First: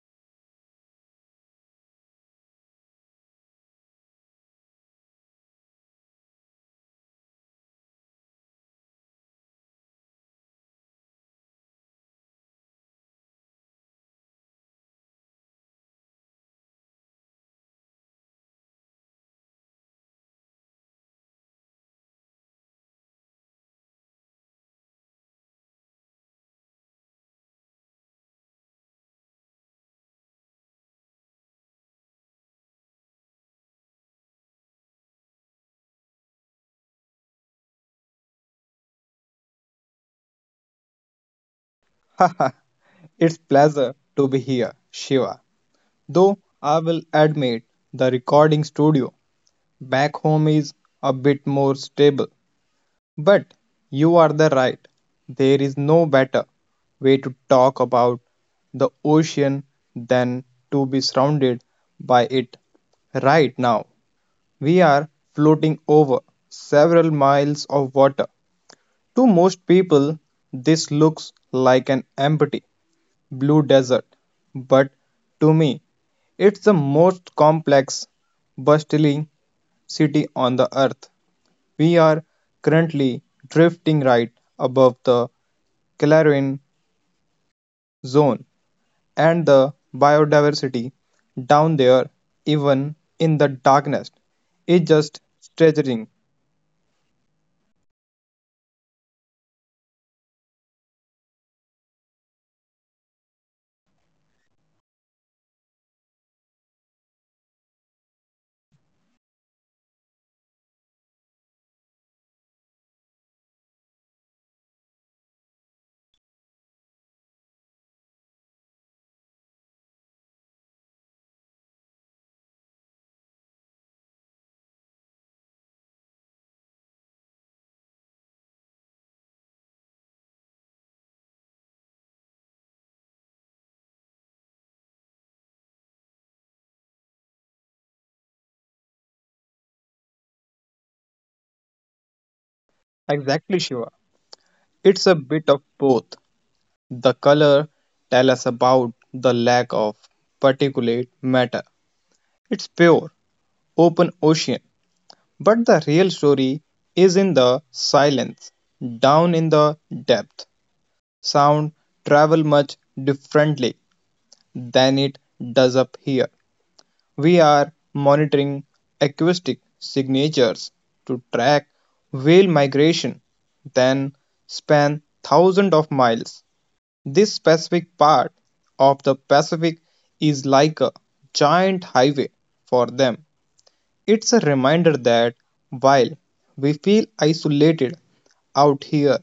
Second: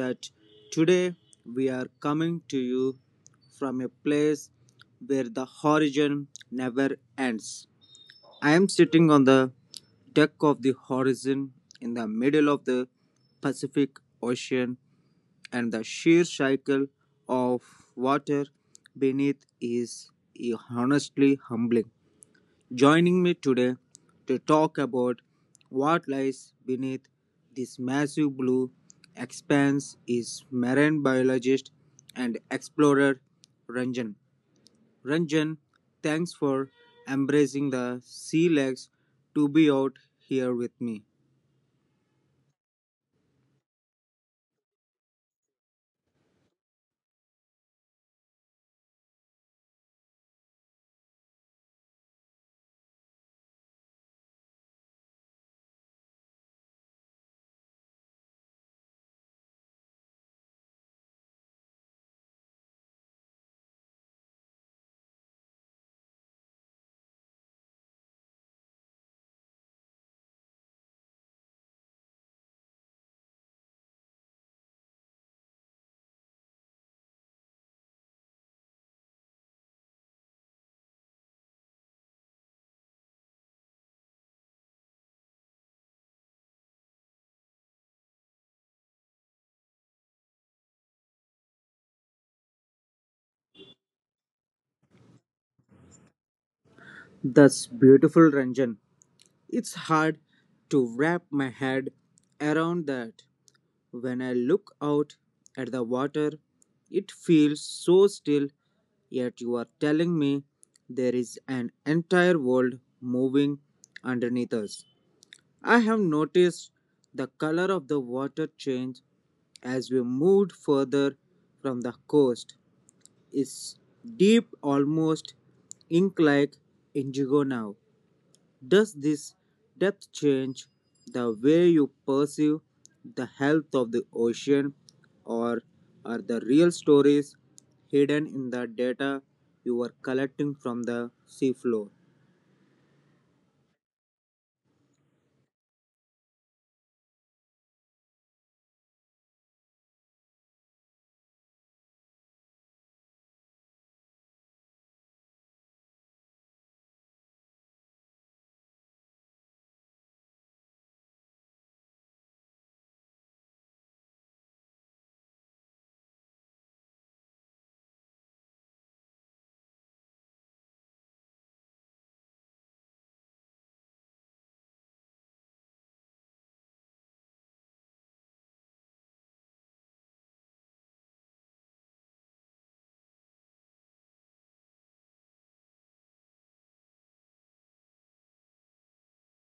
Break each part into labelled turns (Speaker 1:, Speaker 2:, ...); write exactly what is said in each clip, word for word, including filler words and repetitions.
Speaker 1: that today we are coming to you from a place where the horizon never ends. I am sitting on the deck of the horizon in the middle of the Pacific Ocean and the sheer cycle of water beneath is honestly humbling. Joining me today to talk about what lies beneath this massive blue expanse is marine biologist and explorer Ranjan. Ranjan, thanks for embracing the sea legs to be out here with me.
Speaker 2: It's pleasure to be here, Shiva. Though I will admit the recording studio back home is a bit more stable. But you are the right. There is no better way to talk about the ocean than to be surrounded by it right now. We are floating over several miles of water. To most people, this looks like an empty blue desert, but to me, it's the most complex, bustling city on the earth. We are currently drifting right above the Clarion Zone, and the biodiversity down there, even in the darkness, is just staggering.
Speaker 1: That's beautiful, Ranjan. It's hard to wrap my head around that. When I look out at the water, it feels so still, yet you are telling me there is an entire world moving underneath us. I have noticed the color of the water change as we moved further from the coast. It's deep, almost ink like indigo now. Does this depth change the way you perceive the health of the ocean, or are the real stories hidden in the data you are collecting from the seafloor?
Speaker 2: Exactly, Shiva. It's a bit of both. The color tell us about the lack of particulate matter. It's pure open ocean. But the real story is in the silence, down in the depth. Sound travels much differently than it does up here. We are monitoring acoustic signatures to track whale migration, then span thousands of miles. This specific part of the Pacific is like a giant highway for them. It's a reminder that while we feel isolated out here,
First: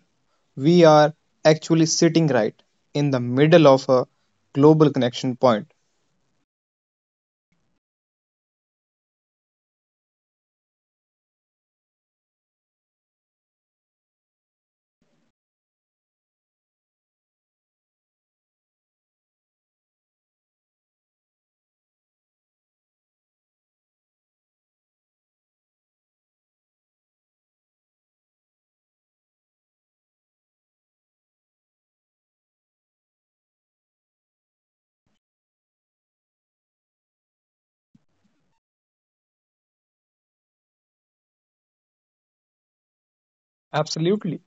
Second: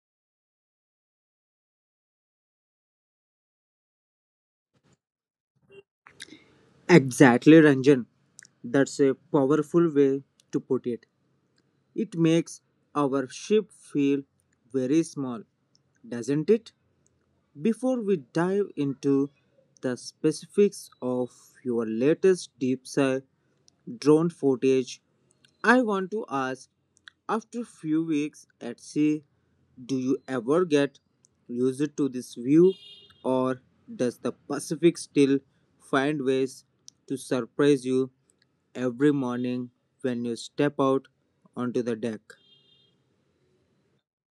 Speaker 2: we are actually sitting right in the middle of a global connection point.
Speaker 1: Exactly, Ranjan. That's a powerful way to put it. It makes our ship feel very small, doesn't it? Before we dive into the specifics of your latest deep dive drone footage. I want to ask after few weeks at sea, do you ever get used to this view or does the Pacific still find ways to surprise you every morning when you step out onto the deck?
Speaker 2: Absolutely.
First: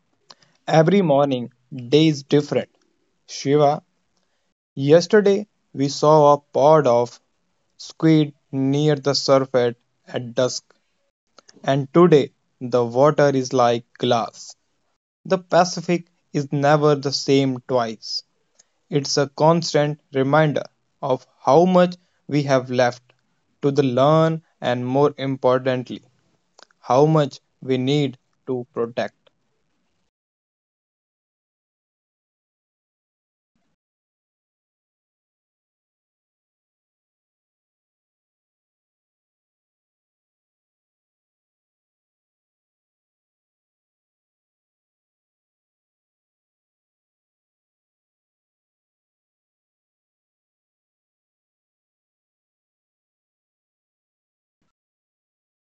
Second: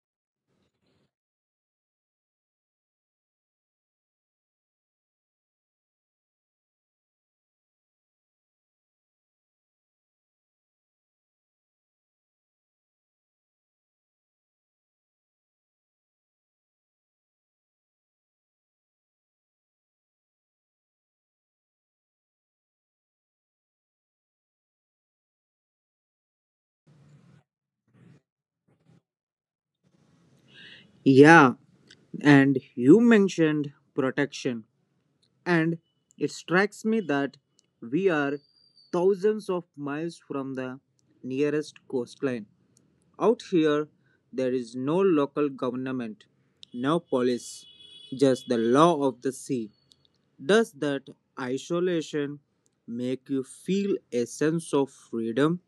Speaker 2: Every morning, day is different. Shiva, yesterday we saw a pod of squid near the surface at dusk, and today the water is like glass. The Pacific is never the same twice. It's a constant reminder of how much we have left to the learn, and more importantly, how much we need to protect.
Speaker 1: Yeah, and you mentioned protection, and it strikes me that we are thousands of miles from the nearest coastline. Out here, there is no local government, no police, just the law of the sea. Does that isolation make you feel a sense of freedom,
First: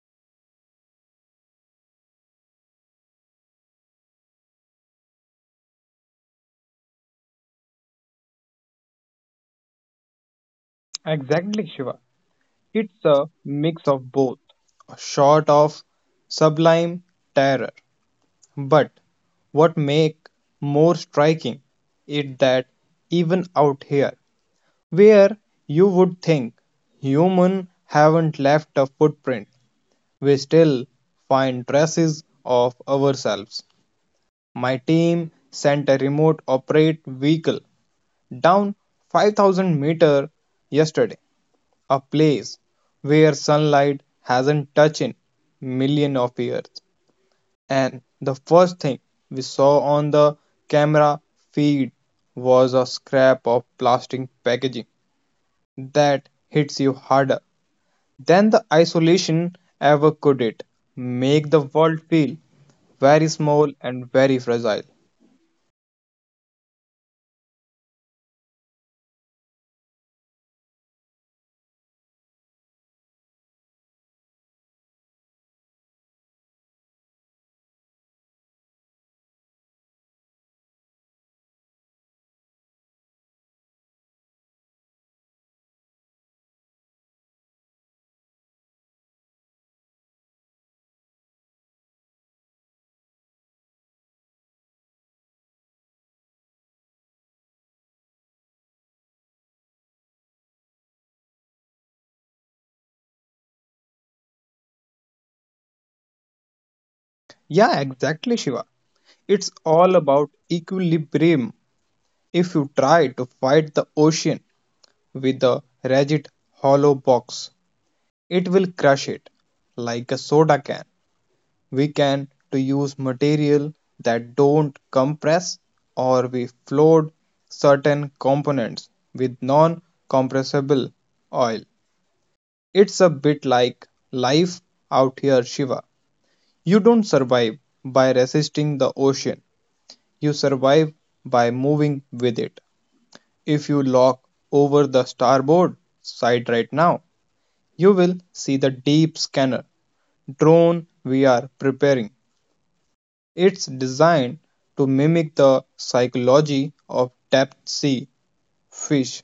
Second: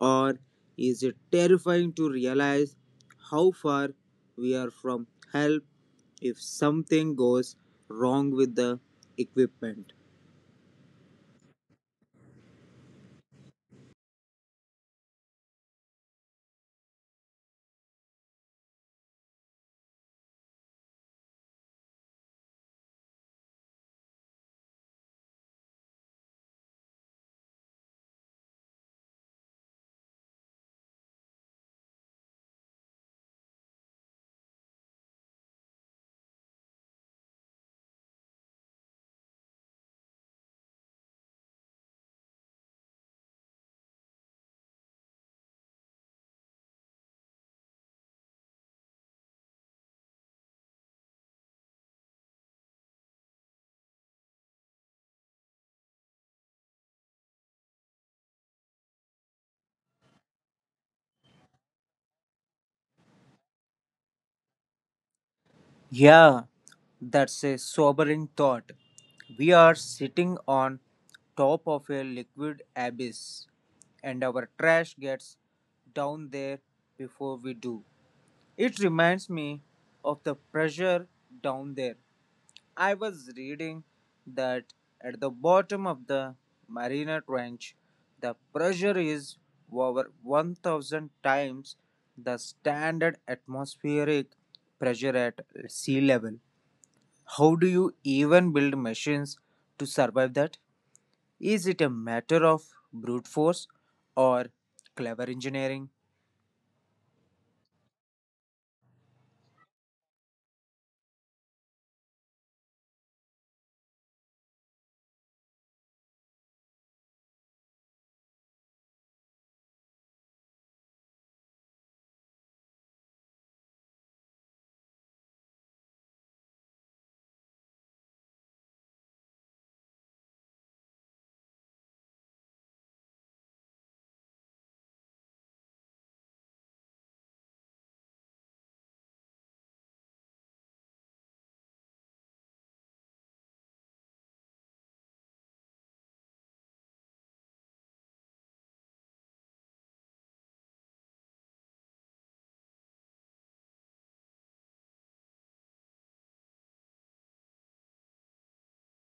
Speaker 1: or is it terrifying to realize how far we are from help if something goes wrong with the equipment?
Speaker 2: Exactly, Shiva. It's a mix of both, a sort of sublime terror. But what make more striking is that even out here, where you would think human haven't left a footprint, we still find traces of ourselves. My team sent a remote operate vehicle down 5000 meter yesterday, a place where sunlight hasn't touched in million of years. And the first thing we saw on the camera feed was a scrap of plastic packaging. That hits you harder then the isolation ever could. It make the world feel very small and very fragile.
Speaker 1: Yeah, that's a sobering thought. We are sitting on top of a liquid abyss, and our trash gets down there before we do. It reminds me of the pressure down there. I was reading that at the bottom of the Marina Trench, the pressure is over one thousand times the standard atmospheric pressure at sea level. How do you even build machines to survive that? Is it a matter of brute force or clever engineering?
Speaker 2: Yeah, exactly, Shiva. It's all about equilibrium. If you try to fight the ocean with a rigid hollow box, it will crush it like a soda can. We can to use material that don't compress, or we float certain components with non-compressible oil. It's a bit like life out here, Shiva. You don't survive by resisting the ocean, you survive by moving with it. If you look over the starboard side right now, you will see the deep scanner drone we are preparing. It's designed to mimic the psychology of deep sea fish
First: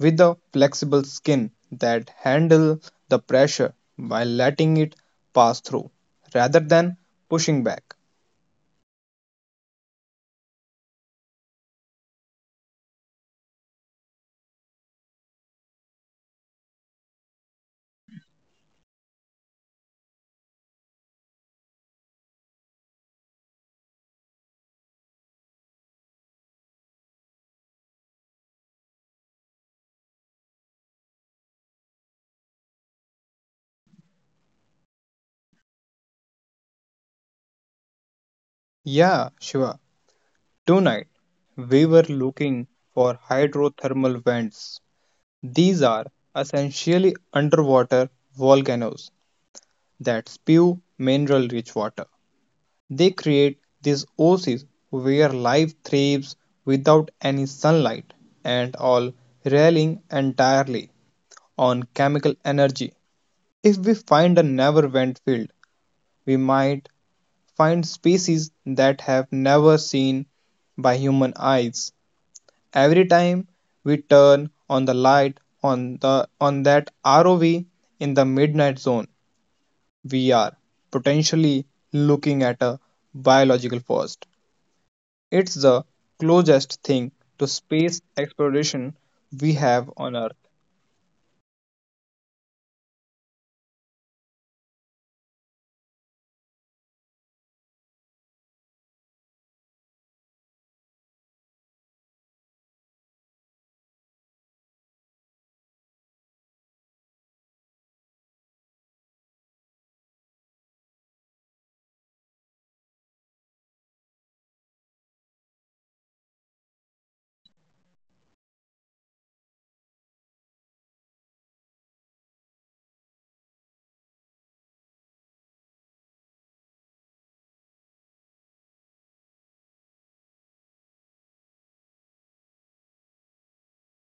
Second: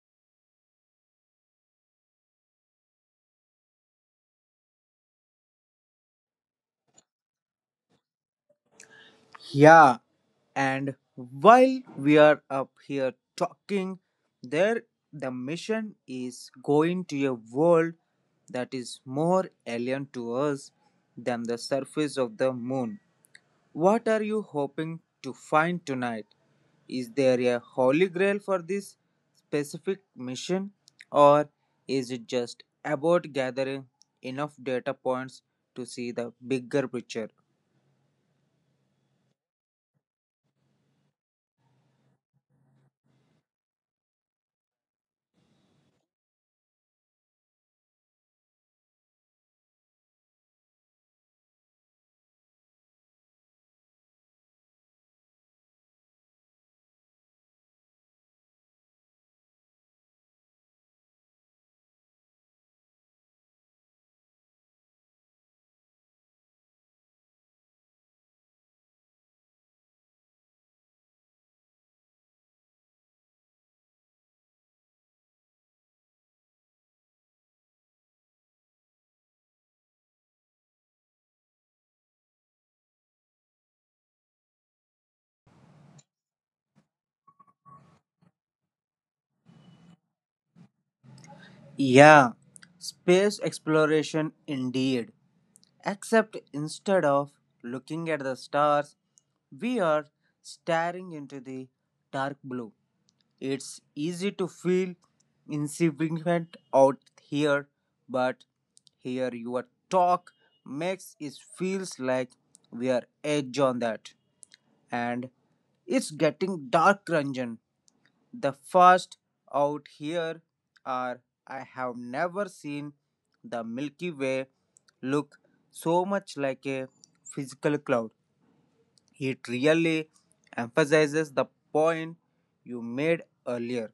Speaker 2: with a flexible skin that handle the pressure while letting it pass through rather than pushing back.
Speaker 1: Yeah, and while we are up here talking, there the mission is going to a world that is more alien to us than the surface of the moon. What are you hoping to find tonight? Is there a holy grail for this specific mission, or is it just about gathering enough data points to see the bigger picture?
Speaker 2: Yeah, Shiva. Tonight we were looking for hydrothermal vents. These are essentially underwater volcanoes that spew mineral rich water. They create these oases where life thrives without any sunlight, and all relying entirely on chemical energy. If we find a never went field, we might find species that have never seen by human eyes. Every time we turn on the light on the on that R O V in the midnight zone, we are potentially looking at a biological forest. It's the closest thing to space exploration we have on Earth.
Speaker 1: Yeah, space exploration indeed. Except instead of looking at the stars, we are staring into the dark blue. It's easy to feel insignificant out here, but here your talk makes it feels like we are edge on that. And it's getting dark, Ranjan. The first out here are I have never seen the Milky Way look so much like a physical cloud. It really emphasizes the point you made earlier.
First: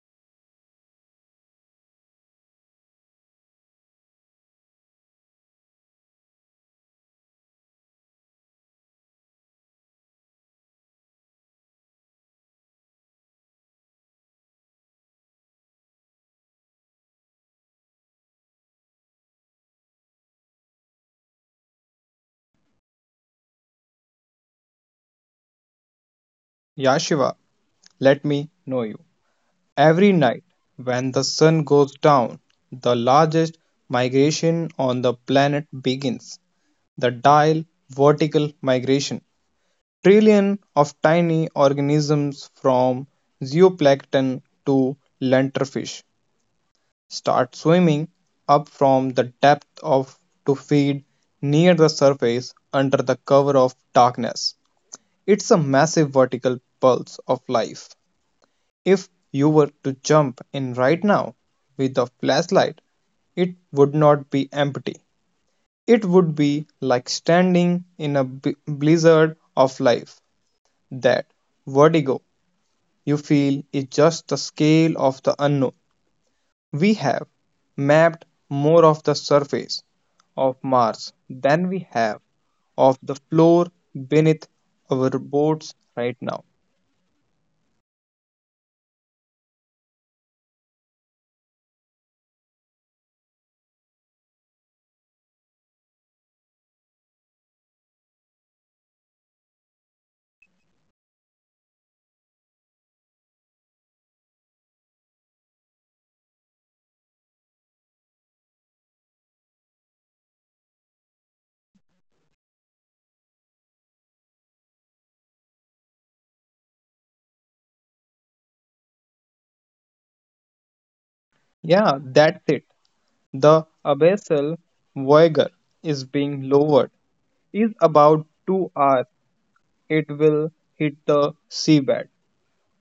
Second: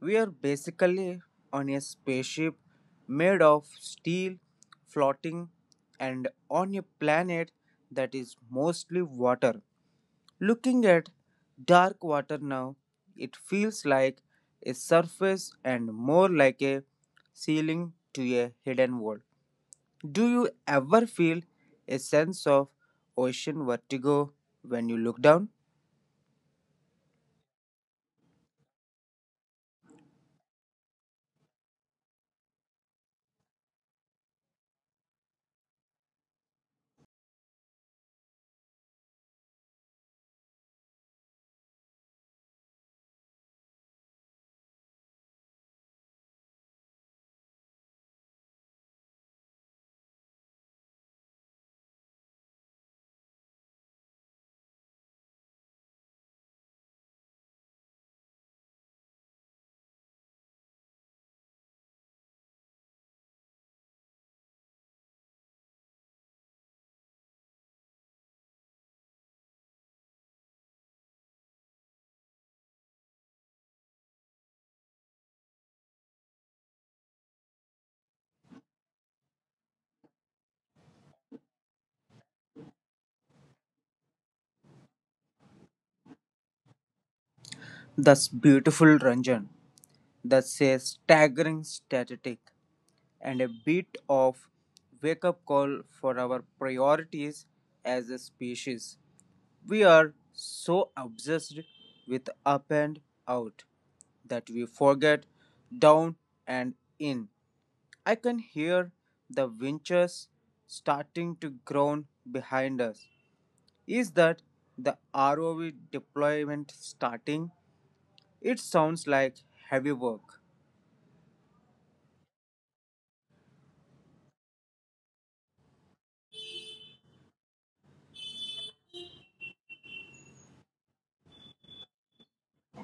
Speaker 1: We are basically on a spaceship made of steel, floating, and on a planet that is mostly water. Looking at dark water now, it feels like a surface and more like a ceiling to a hidden world. Do you ever feel a sense of ocean vertigo when you look down?
Speaker 2: Yashiva, let me know you. Every night, when the sun goes down, the largest migration on the planet begins, the dial vertical migration. Trillions of tiny organisms from zooplankton to lenterfish start swimming up from the depth of to feed near the surface under the cover of darkness. It's a massive vertical pulse of life. If you were to jump in right now with a flashlight, it would not be empty. It would be like standing in a blizzard of life. That vertigo you feel is just the scale of the unknown. We have mapped more of the surface of Mars than we have of the floor beneath our boats right now.
Speaker 1: That's beautiful, Ranjan. That's a staggering statistic, and a bit of wake up call for our priorities as a species. We are so obsessed with up and out that we forget down and in. I can hear the winches starting to groan behind us. Is that the R O V deployment starting? It sounds like heavy work.
Speaker 2: Yeah, that's it. The abyssal Voyager is being lowered. Is about two hours it will hit the seabed.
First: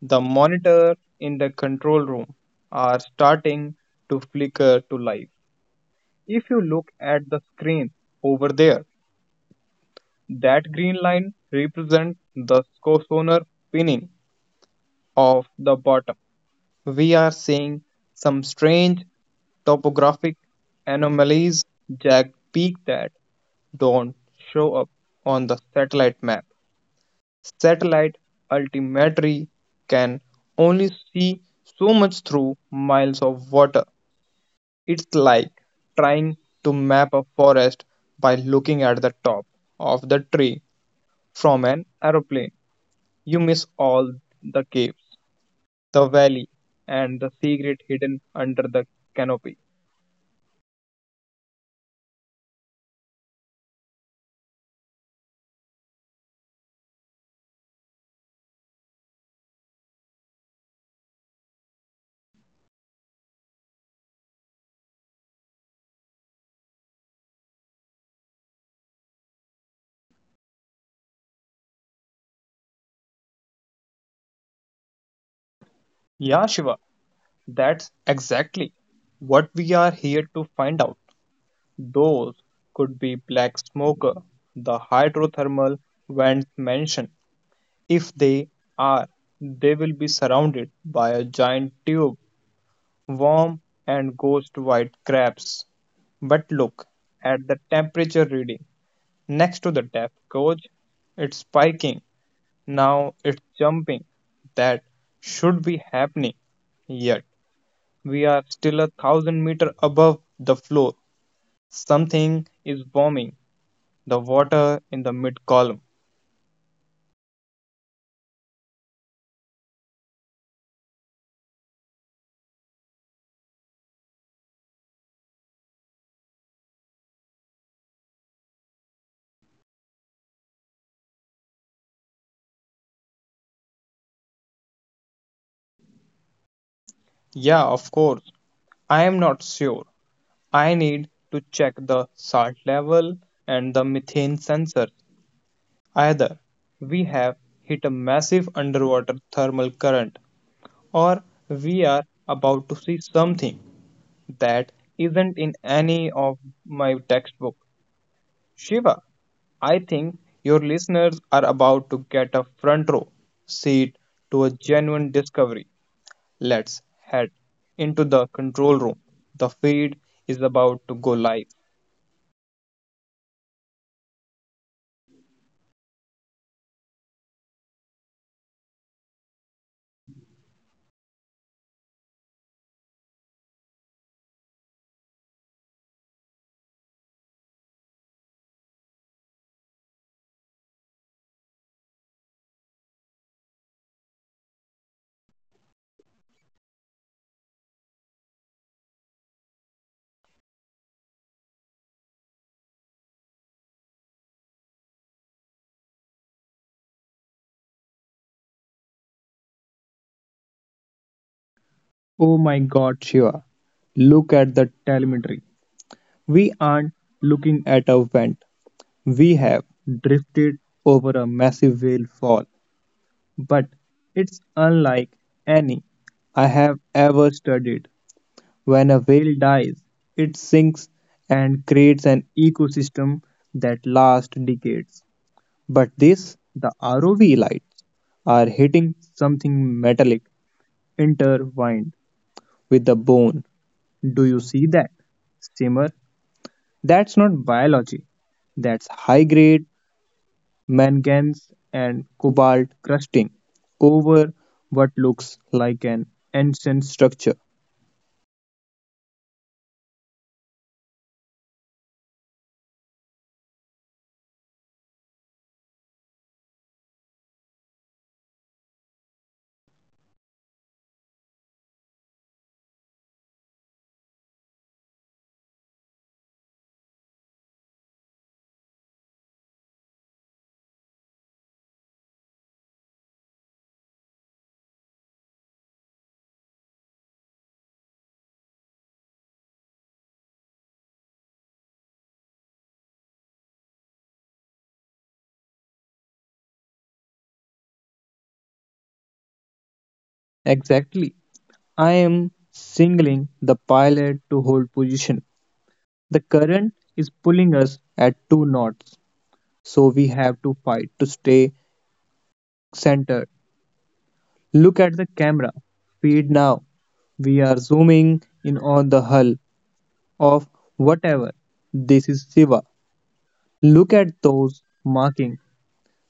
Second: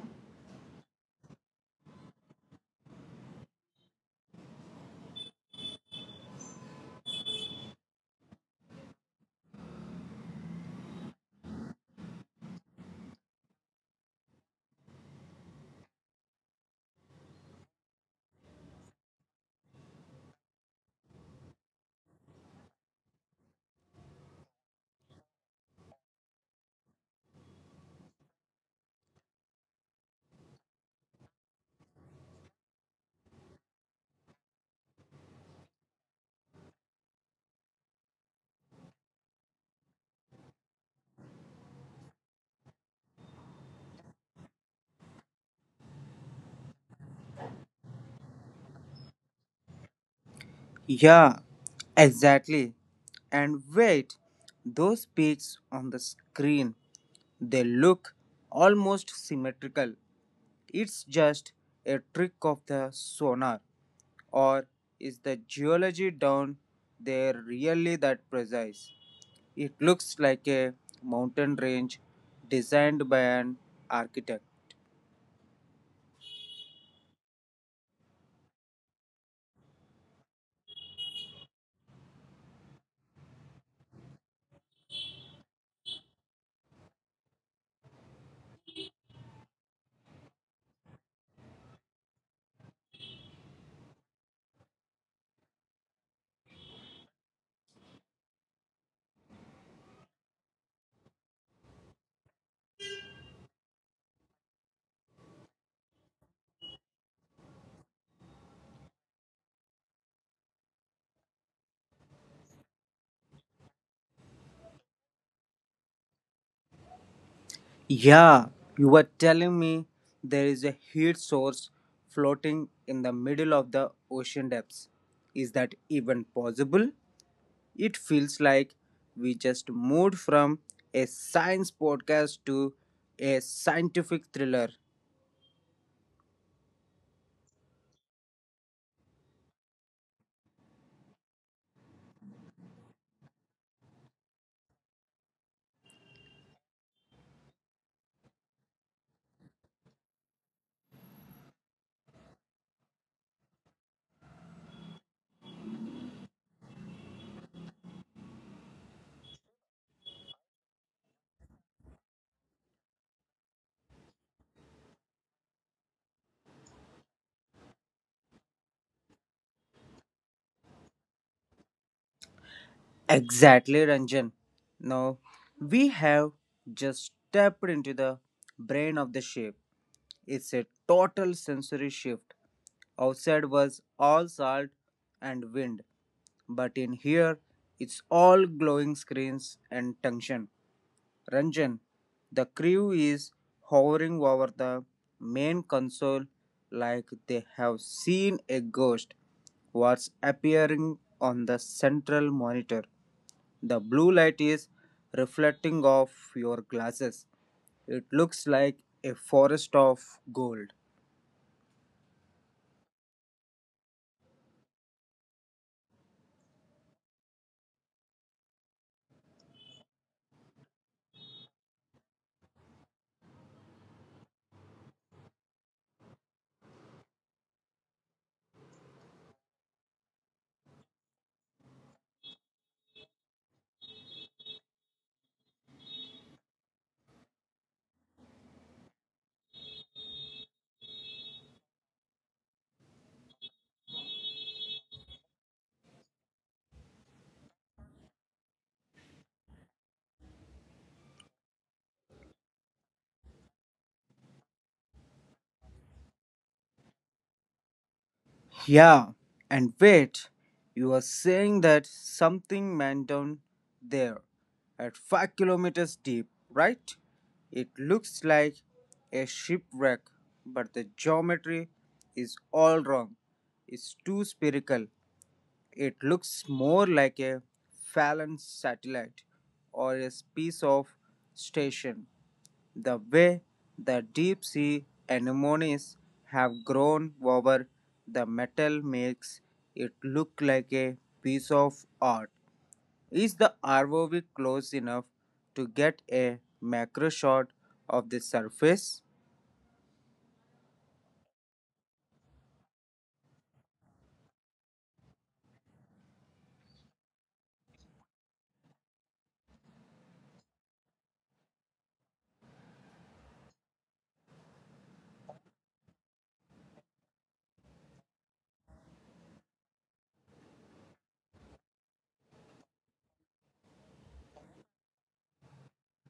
Speaker 2: The monitor in the control room are starting to flicker to life. If you look at the screen over there, that green line represents the sonar pinning of the bottom. We are seeing some strange topographic anomalies Jack peeked at, don't show up on the satellite map. Satellite altimetry can only see so much through miles of water. It's like trying to map a forest by looking at the top of the tree from an aeroplane. You miss all the caves, the valley, and the secret hidden under the canopy.
Speaker 1: Yeah, exactly. And wait, those peaks on the screen, they look almost symmetrical. It's just a trick of the sonar. Or is the geology down there really that precise? It looks like a mountain range designed by an architect.
Speaker 2: Yeah, Shiva, that's exactly what we are here to find out. Those could be black smoker, the hydrothermal vents mentioned. If they are, they will be surrounded by a giant tube, worm, and ghost white crabs. But look at the temperature reading next to the depth gauge. It's spiking. Now it's jumping. That should be happening, yet we are still a thousand meter above the floor. Something is warming the water in the mid column.
Speaker 1: Yeah, you were telling me there is a heat source floating in the middle of the ocean depths. Is that even possible? It feels like we just moved from a science podcast to a scientific thriller.
Speaker 2: Yeah, of course. I am not sure. I need to check the salt level and the methane sensor. Either we have hit a massive underwater thermal current, or we are about to see something that isn't in any of my textbook. Shiva, I think your listeners are about to get a front row seat to a genuine discovery. Let's head into the control room. The feed is about to go live.
Speaker 1: Exactly, Ranjan. Now, we have just stepped into the brain of the shape. It's a total sensory shift. Outside was all salt and wind, but in here, it's all glowing screens and tension. Ranjan, the crew is hovering over the main console like they have seen a ghost. What's appearing on the central monitor? The blue light is reflecting off your glasses. It looks like a forest of gold.
Speaker 2: Oh my god, Shiva. Look at the telemetry. We aren't looking at a vent. We have drifted over a massive whale fall. But it's unlike any I have ever studied. When a whale dies, it sinks and creates an ecosystem that lasts decades. But this, the R O V lights, are hitting something metallic intertwined with the bone. Do you see that? Simmer, that's not biology. That's high grade manganese and cobalt crusting over what looks like an ancient structure.
Speaker 1: Yeah, and wait, you are saying that something went down there at five kilometers deep, right? It looks like a shipwreck, but the geometry is all wrong. It's too spherical. It looks more like a Fallon satellite or a piece of station. The way the deep sea anemones have grown over the metal makes it look like a piece of art. Is the R O V close enough to get a macro shot of the surface?
Speaker 2: Exactly. I am singling the pilot to hold position. The current is pulling us at two knots, so we have to fight to stay centered. Look at the camera. Feed now. We are zooming in on the hull of whatever. This is Siva, look at those markings.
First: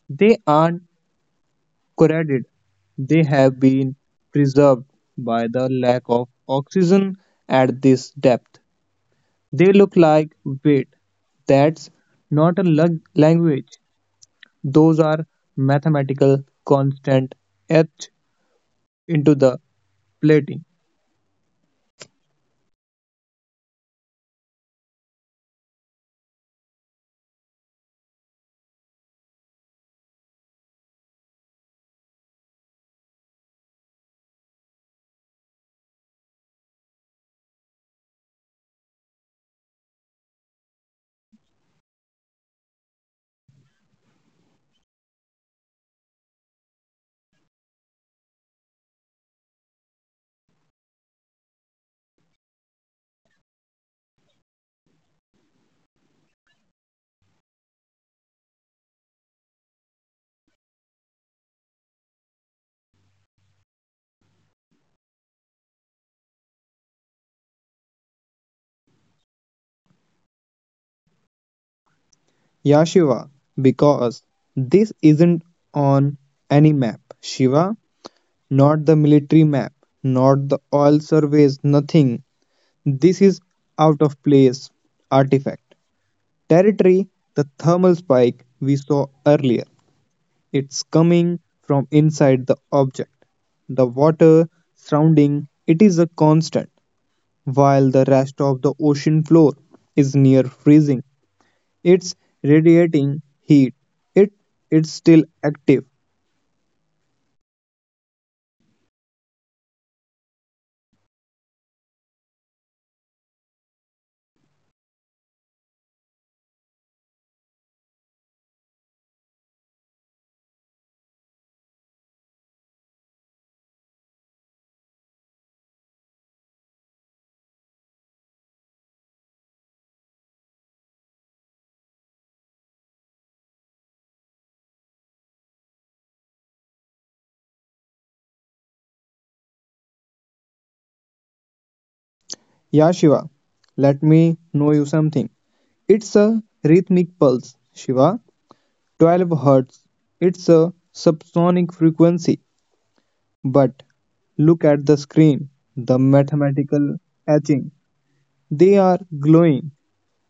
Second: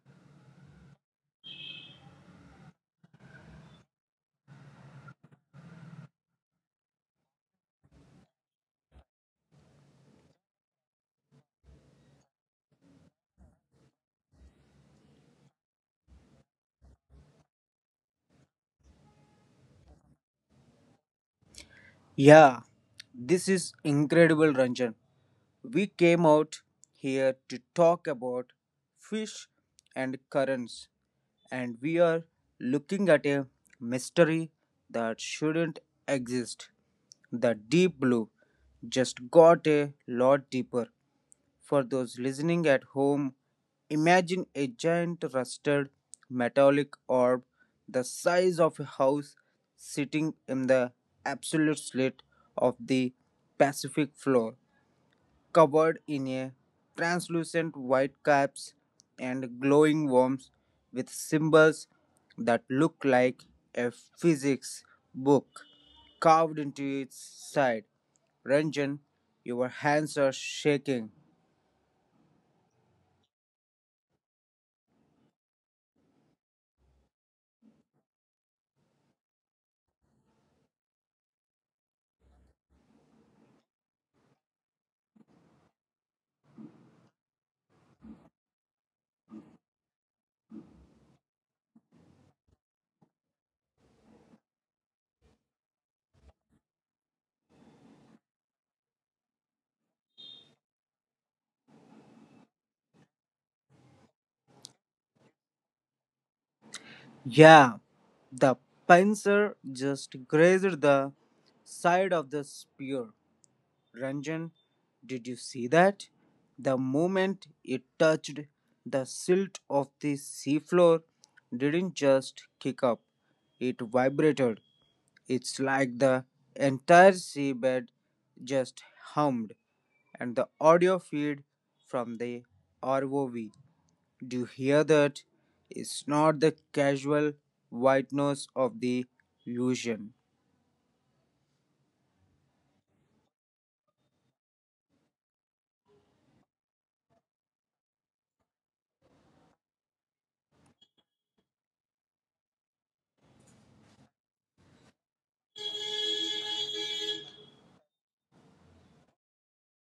Speaker 2: They aren't corroded. They have been preserved by the lack of oxygen at this depth. They look like weight. That's not a lug- language. Those are mathematical constant etched into the plating.
Speaker 1: Yeah, this is incredible, Ranjan. We came out here to talk about fish and currents, and we are looking at a mystery that shouldn't exist. The deep blue just got a lot deeper. For those listening at home, imagine a giant rusted metallic orb the size of a house sitting in the absolute slit of the Pacific floor covered in a translucent white caps and glowing worms with symbols that look like a physics book carved into its side. Ranjan, your hands are shaking.
Speaker 2: Yeah, Shiva, because this isn't on any map. Shiva, not the military map, not the oil surveys, nothing. This is out of place artifact. Territory, the thermal spike we saw earlier. It's coming from inside the object. The water surrounding it is a constant, while the rest of the ocean floor is near freezing. It's radiating heat. It it's still active.
Speaker 1: Yeah, the pincer just grazed the side of the spear. Ranjan, did you see that? The moment it touched the silt of the seafloor, didn't just kick up, it vibrated. It's like the entire seabed just hummed, and the audio feed from the R O V. Do you hear that? It's not the casual white noise of the illusion.
Speaker 2: Yeah, Shiva, let me know you something. It's a rhythmic pulse, Shiva. 12 hertz. It's a subsonic frequency. But look at the screen, the mathematical etching. They are glowing.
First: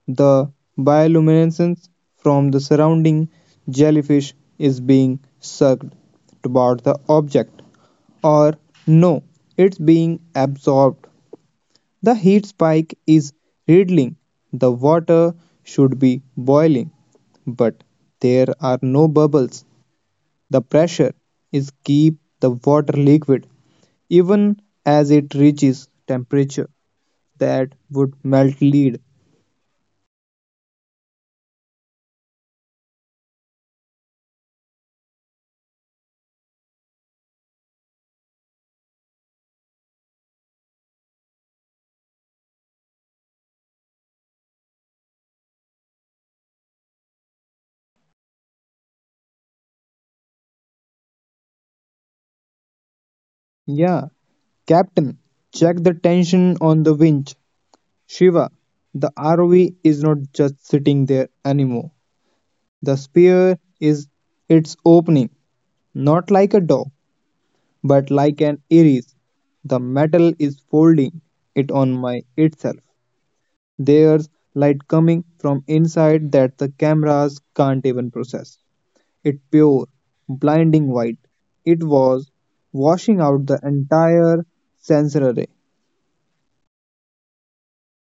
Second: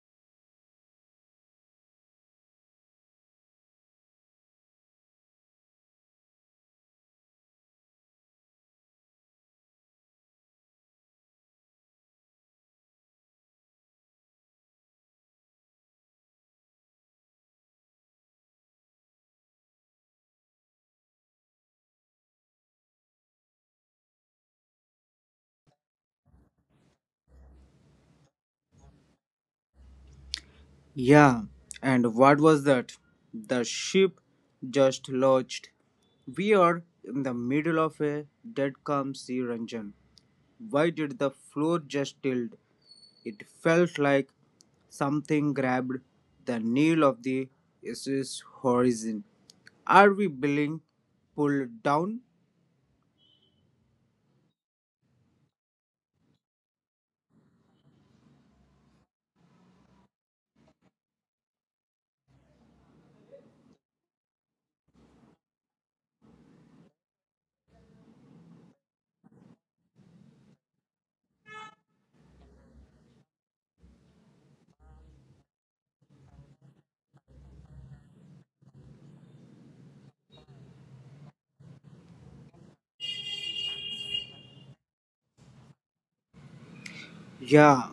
Speaker 2: The bioluminescence from the surrounding jellyfish is being sucked toward the object. Or no, it's being absorbed. The heat spike is riddling. The water should be boiling, but there are no bubbles. The pressure is keep the water liquid even as it reaches temperature that would melt lead.
Speaker 1: Yeah, and what was that? The ship just lodged. We are in the middle of a dead calm sea, Ranjan. Why did the floor just tilt? It felt like something grabbed the nail of the S S horizon. Are we being pulled down?
Speaker 2: Yeah, Captain, check the tension on the winch. Shiva, the R O V is not just sitting there anymore. The spear is its opening, not like a door, but like an iris. The metal is folding it on my itself. There's light coming from inside that the cameras can't even process. It pure, blinding white. It was washing out the entire sensor array.
Speaker 1: Yeah,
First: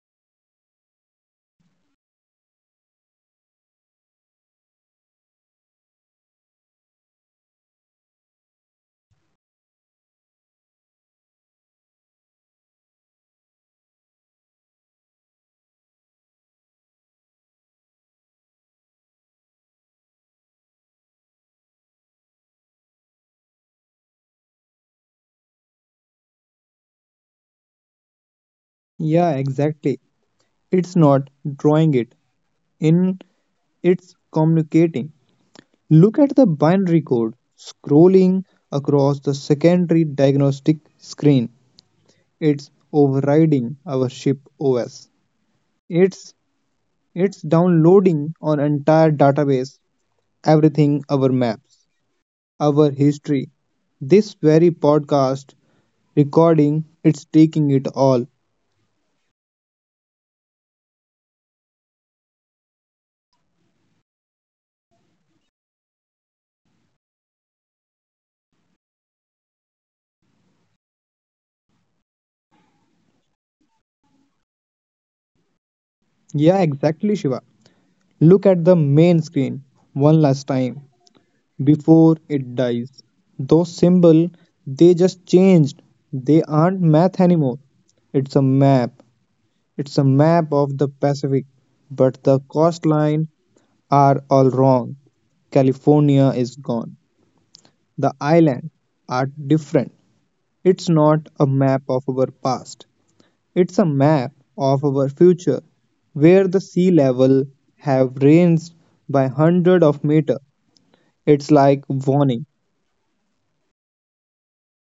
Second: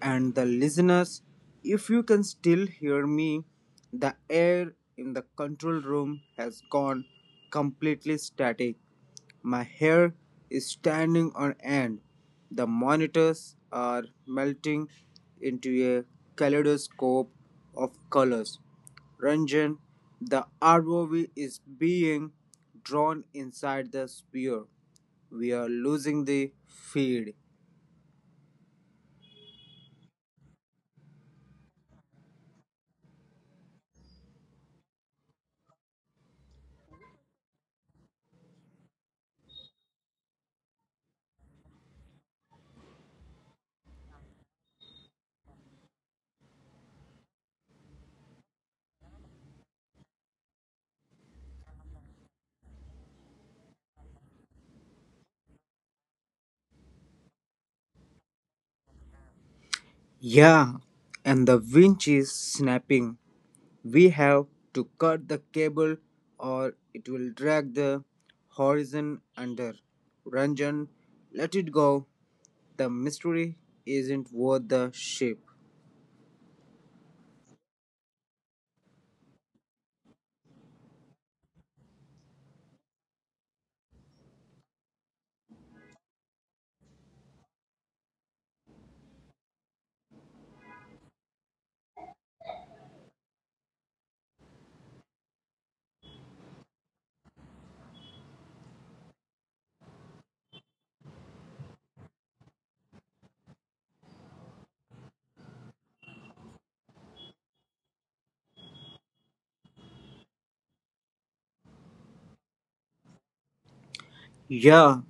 Speaker 1: and the listeners, if you can still hear me, the air in the control room has gone completely static. My hair is standing on end. The monitors are melting into a kaleidoscope of colors. Ranjan, the R O V is being drawn inside the sphere. We are losing the field.
Speaker 2: Yeah, exactly. It's not drawing it in, it's communicating. Look at the binary code scrolling across the secondary diagnostic screen. It's overriding our ship O S. It's it's downloading an entire database, everything, our maps, our history. This very podcast recording, it's taking it all.
Speaker 1: Yeah, and the winch is snapping. We have to cut the cable or it will drag the horizon under. Ranjan, let it go. The mystery isn't worth the ship.
Speaker 2: Yeah, exactly, Shiva. Look at the main screen one last time before it dies. Those symbol, they just changed. They aren't math anymore. It's a map. It's a map of the Pacific, but the coastline are all wrong. California is gone. The islands are different. It's not a map of our past, it's a map of our future, where the sea level have raised by hundred of meter. It's like warning.
Speaker 1: Yeah,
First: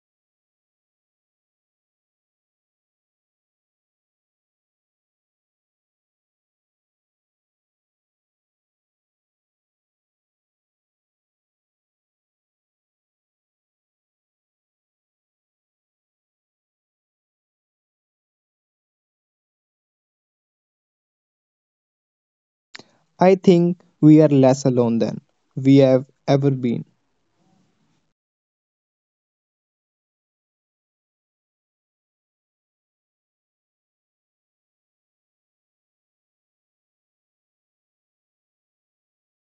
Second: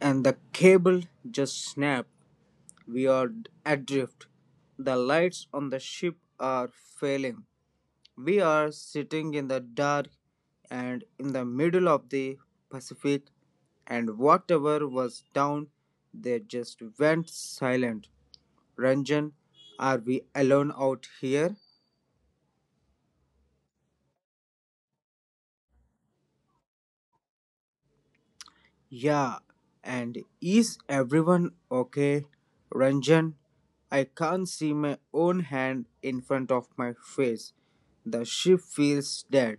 Speaker 1: and the cable just snapped. We are adrift. The lights on the ship are failing. We are sitting in the dark and in the middle of the Pacific, and whatever was down there just went silent. Ranjan, are we alone out here?
Speaker 2: I think we are less alone than we have ever been.
Speaker 1: Yeah, and is everyone okay? Ranjan, I can't see my own hand in front of my face. The ship feels dead.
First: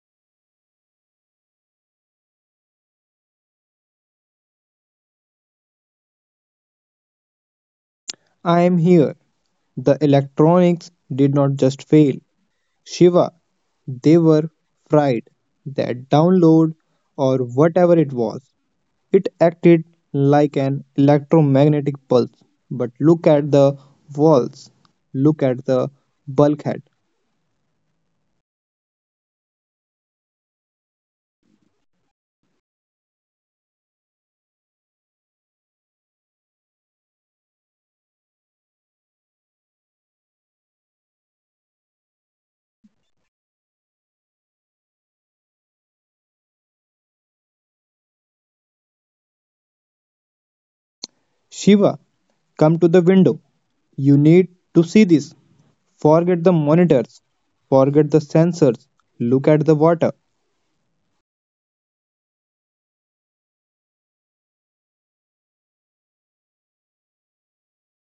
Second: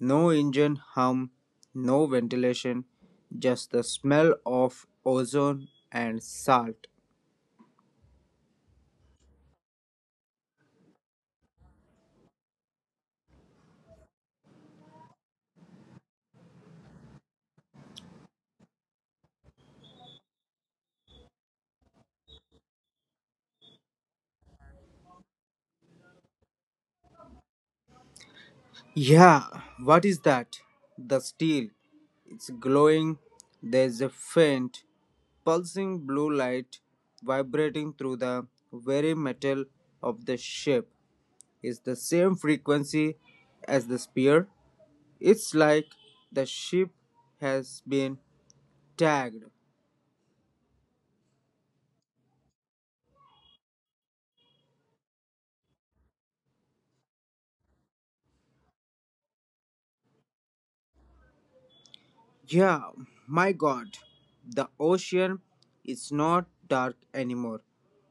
Speaker 1: No engine hum, no ventilation, just the smell of ozone and salt.
Speaker 2: I am here. The electronics did not just fail. Shiva, they were fried. That download, or whatever it was, it acted like an electromagnetic pulse. But look at the walls. Look at the bulkhead.
Speaker 1: Yeah, what is that? The steel. It's glowing. There's a faint, pulsing blue light vibrating through the very metal of the ship. It's the same frequency as the spear. It's like the ship has been tagged.
Speaker 2: Shiva, come to the window. You need to see this. Forget the monitors. Forget the sensors. Look at the water.
Speaker 1: Yeah, my god, the ocean is not dark anymore.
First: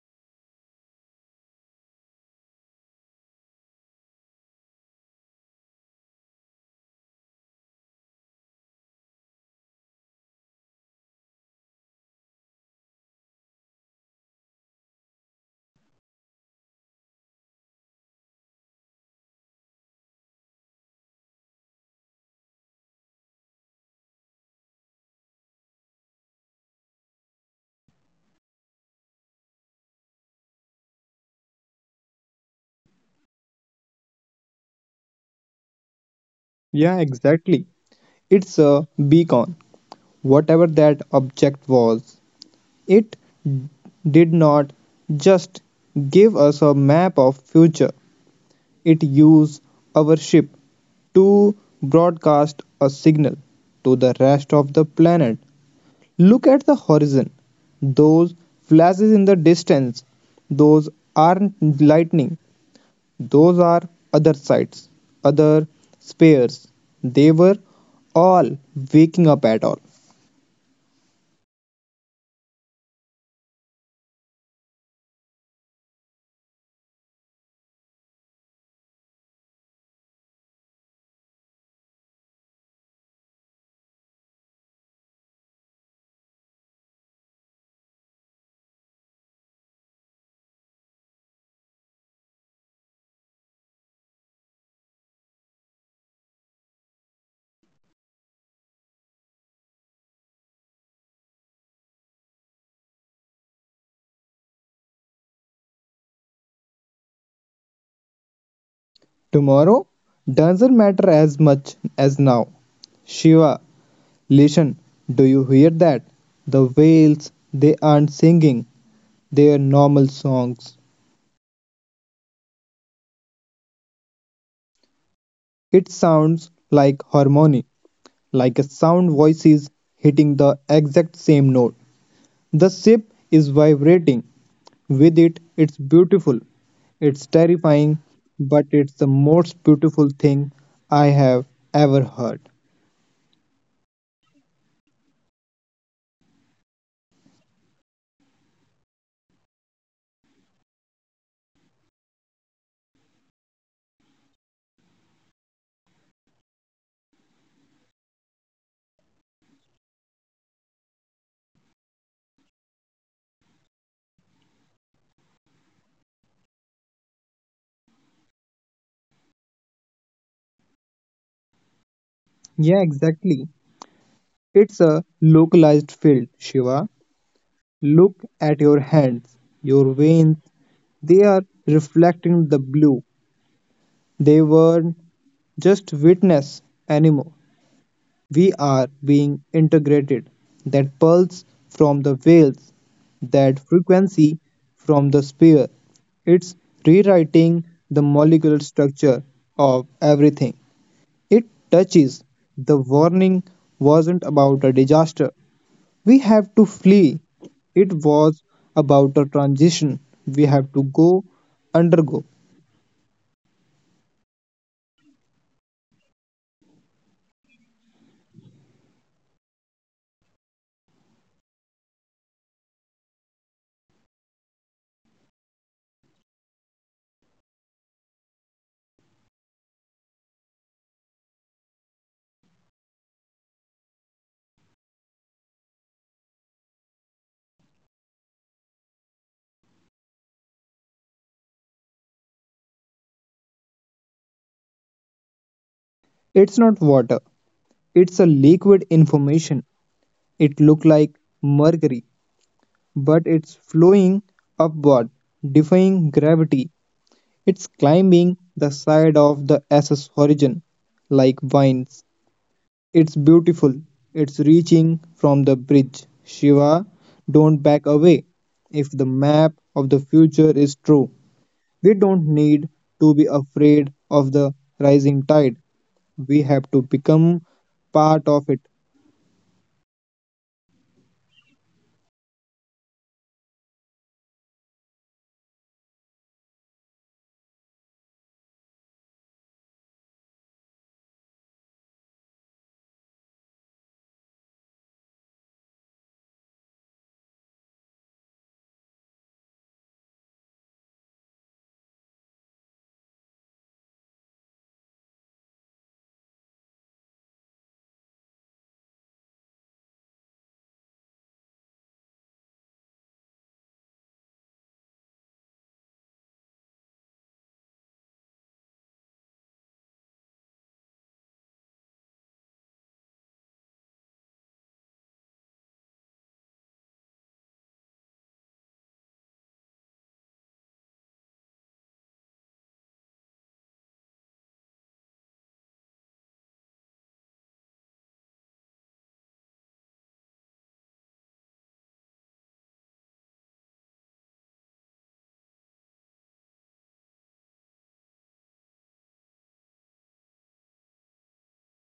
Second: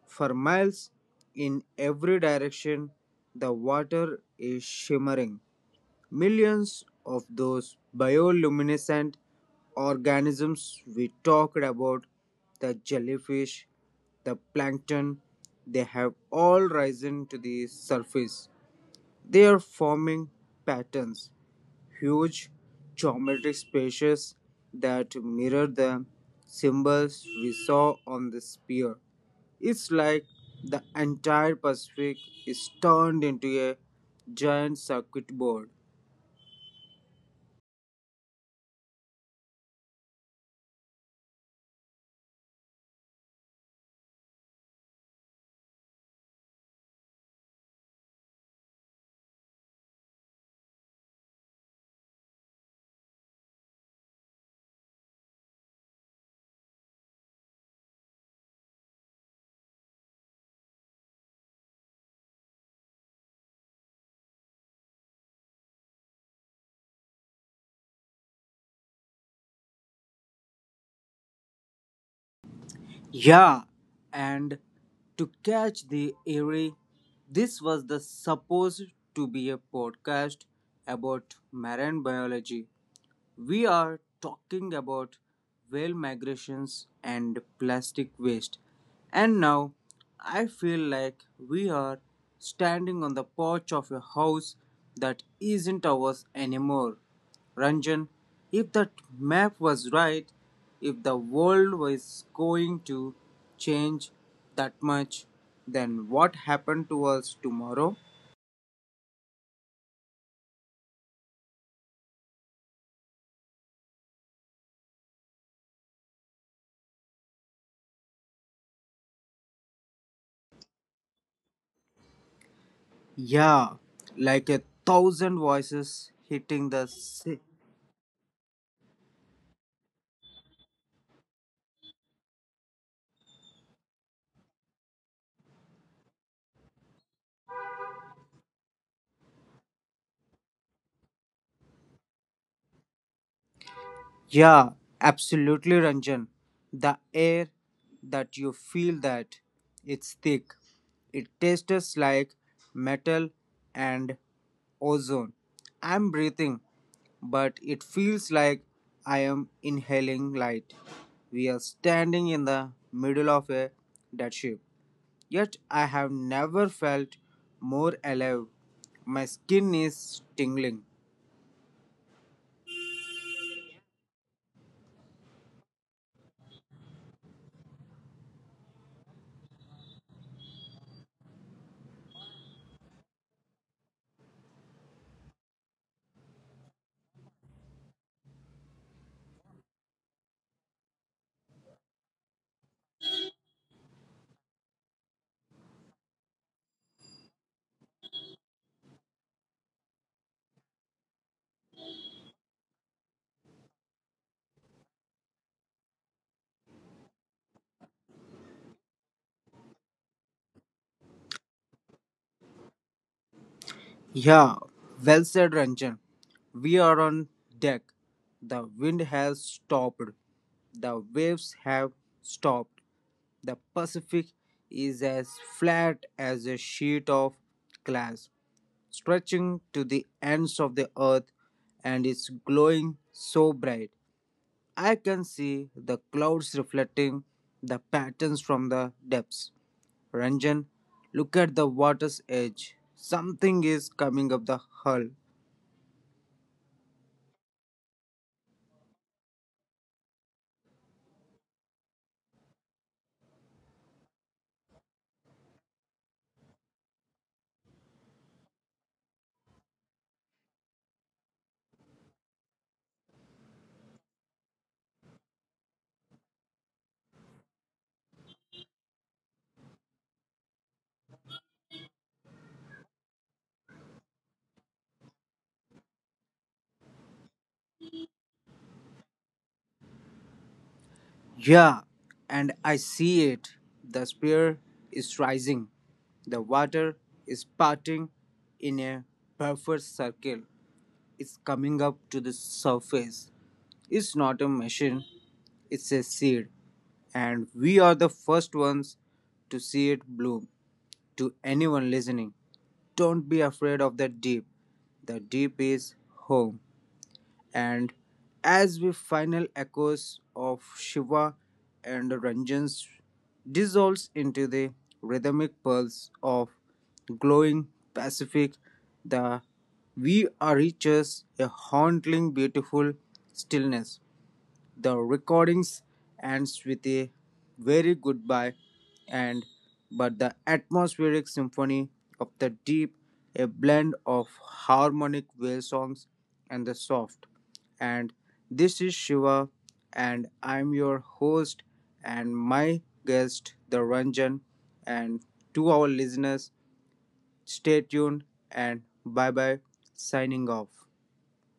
Speaker 1: For miles in every direction, the water is shimmering. Millions of those bioluminescent organisms we talked about, the jellyfish, the plankton, they have all risen to the surface. They are forming patterns, huge geometric spaces that mirror the symbols we saw on the spear. It's like the entire Pacific is turned into a giant circuit board.
Speaker 2: Yeah, exactly. It's a beacon. Whatever that object was, it did not just give us a map of future. It used our ship to broadcast a signal to the rest of the planet. Look at the horizon. Those flashes in the distance, those aren't lightning, those are other sights, other spheres. They were all waking up at all.
Speaker 1: Yeah, and to catch the eerie, this was the supposed to be a podcast about marine biology. We are talking about whale migrations and plastic waste. And now I feel like we are standing on the porch of a house that isn't ours anymore. Ranjan, if that map was right, if the world was going to change that much, then what happened to us tomorrow?
Speaker 2: Tomorrow doesn't matter as much as now. Shiva, listen, do you hear that? The whales, they aren't singing their normal songs.
Speaker 1: Yeah, like a thousand
Speaker 2: It
Speaker 1: voices
Speaker 2: sounds
Speaker 1: hitting the
Speaker 2: like
Speaker 1: sa-
Speaker 2: harmony, like a sound voice is hitting the exact same note. The ship is vibrating. With it, it's beautiful. It's terrifying, but it's the most beautiful thing I have ever heard.
Speaker 1: Yeah, absolutely, Ranjan. The air that you feel that it's thick. It tastes like metal and ozone. I'm breathing, but it feels like I am inhaling light. We are standing in the middle of a dead ship. Yet I have never felt more alive. My skin is tingling.
Speaker 2: Yeah, exactly. It's a localized field, Shiva. Look at your hands, your veins. They are reflecting the blue. They weren't just witness anymore. We are being integrated. That pulse from the veils, that frequency from the sphere. It's rewriting the molecular structure of everything. It touches. The warning wasn't about a disaster, we have to flee. It was about a transition we have to go undergo.
Speaker 1: Yeah, well said, Ranjan. We are on deck. The wind has stopped. The waves have stopped. The Pacific is as flat as a sheet of glass, stretching to the ends of the earth, and is glowing so bright. I can see the clouds reflecting the patterns from the depths. Ranjan, look at the water's edge. Something is coming up the hull.
Speaker 2: It's not water, it's a liquid information. It look like mercury, but it's flowing upward, defying gravity. It's climbing the side of the S S horizon like vines. It's beautiful. It's reaching from the bridge. Shiva, don't back away, if the map of the future is true. We don't need to be afraid of the rising tide. We have to become part of it.
Speaker 1: Yeah, and I see it. The spear is rising. The water is parting in a perfect circle. It's coming up to the surface. It's not a machine, it's a seed. And we are the first ones to see it bloom. To anyone listening, don't be afraid of the deep. The deep is home, and as with final echoes of Shiva and Ranjan's dissolves into the rhythmic pulse of glowing Pacific, the we reaches a haunting beautiful stillness, the recordings ends with a very goodbye, and but the atmospheric symphony of the deep, a blend of harmonic whale songs and the soft, and this is Shiva and I'm your host, and my guest the Ranjan, and to our listeners, stay tuned and bye bye, signing off.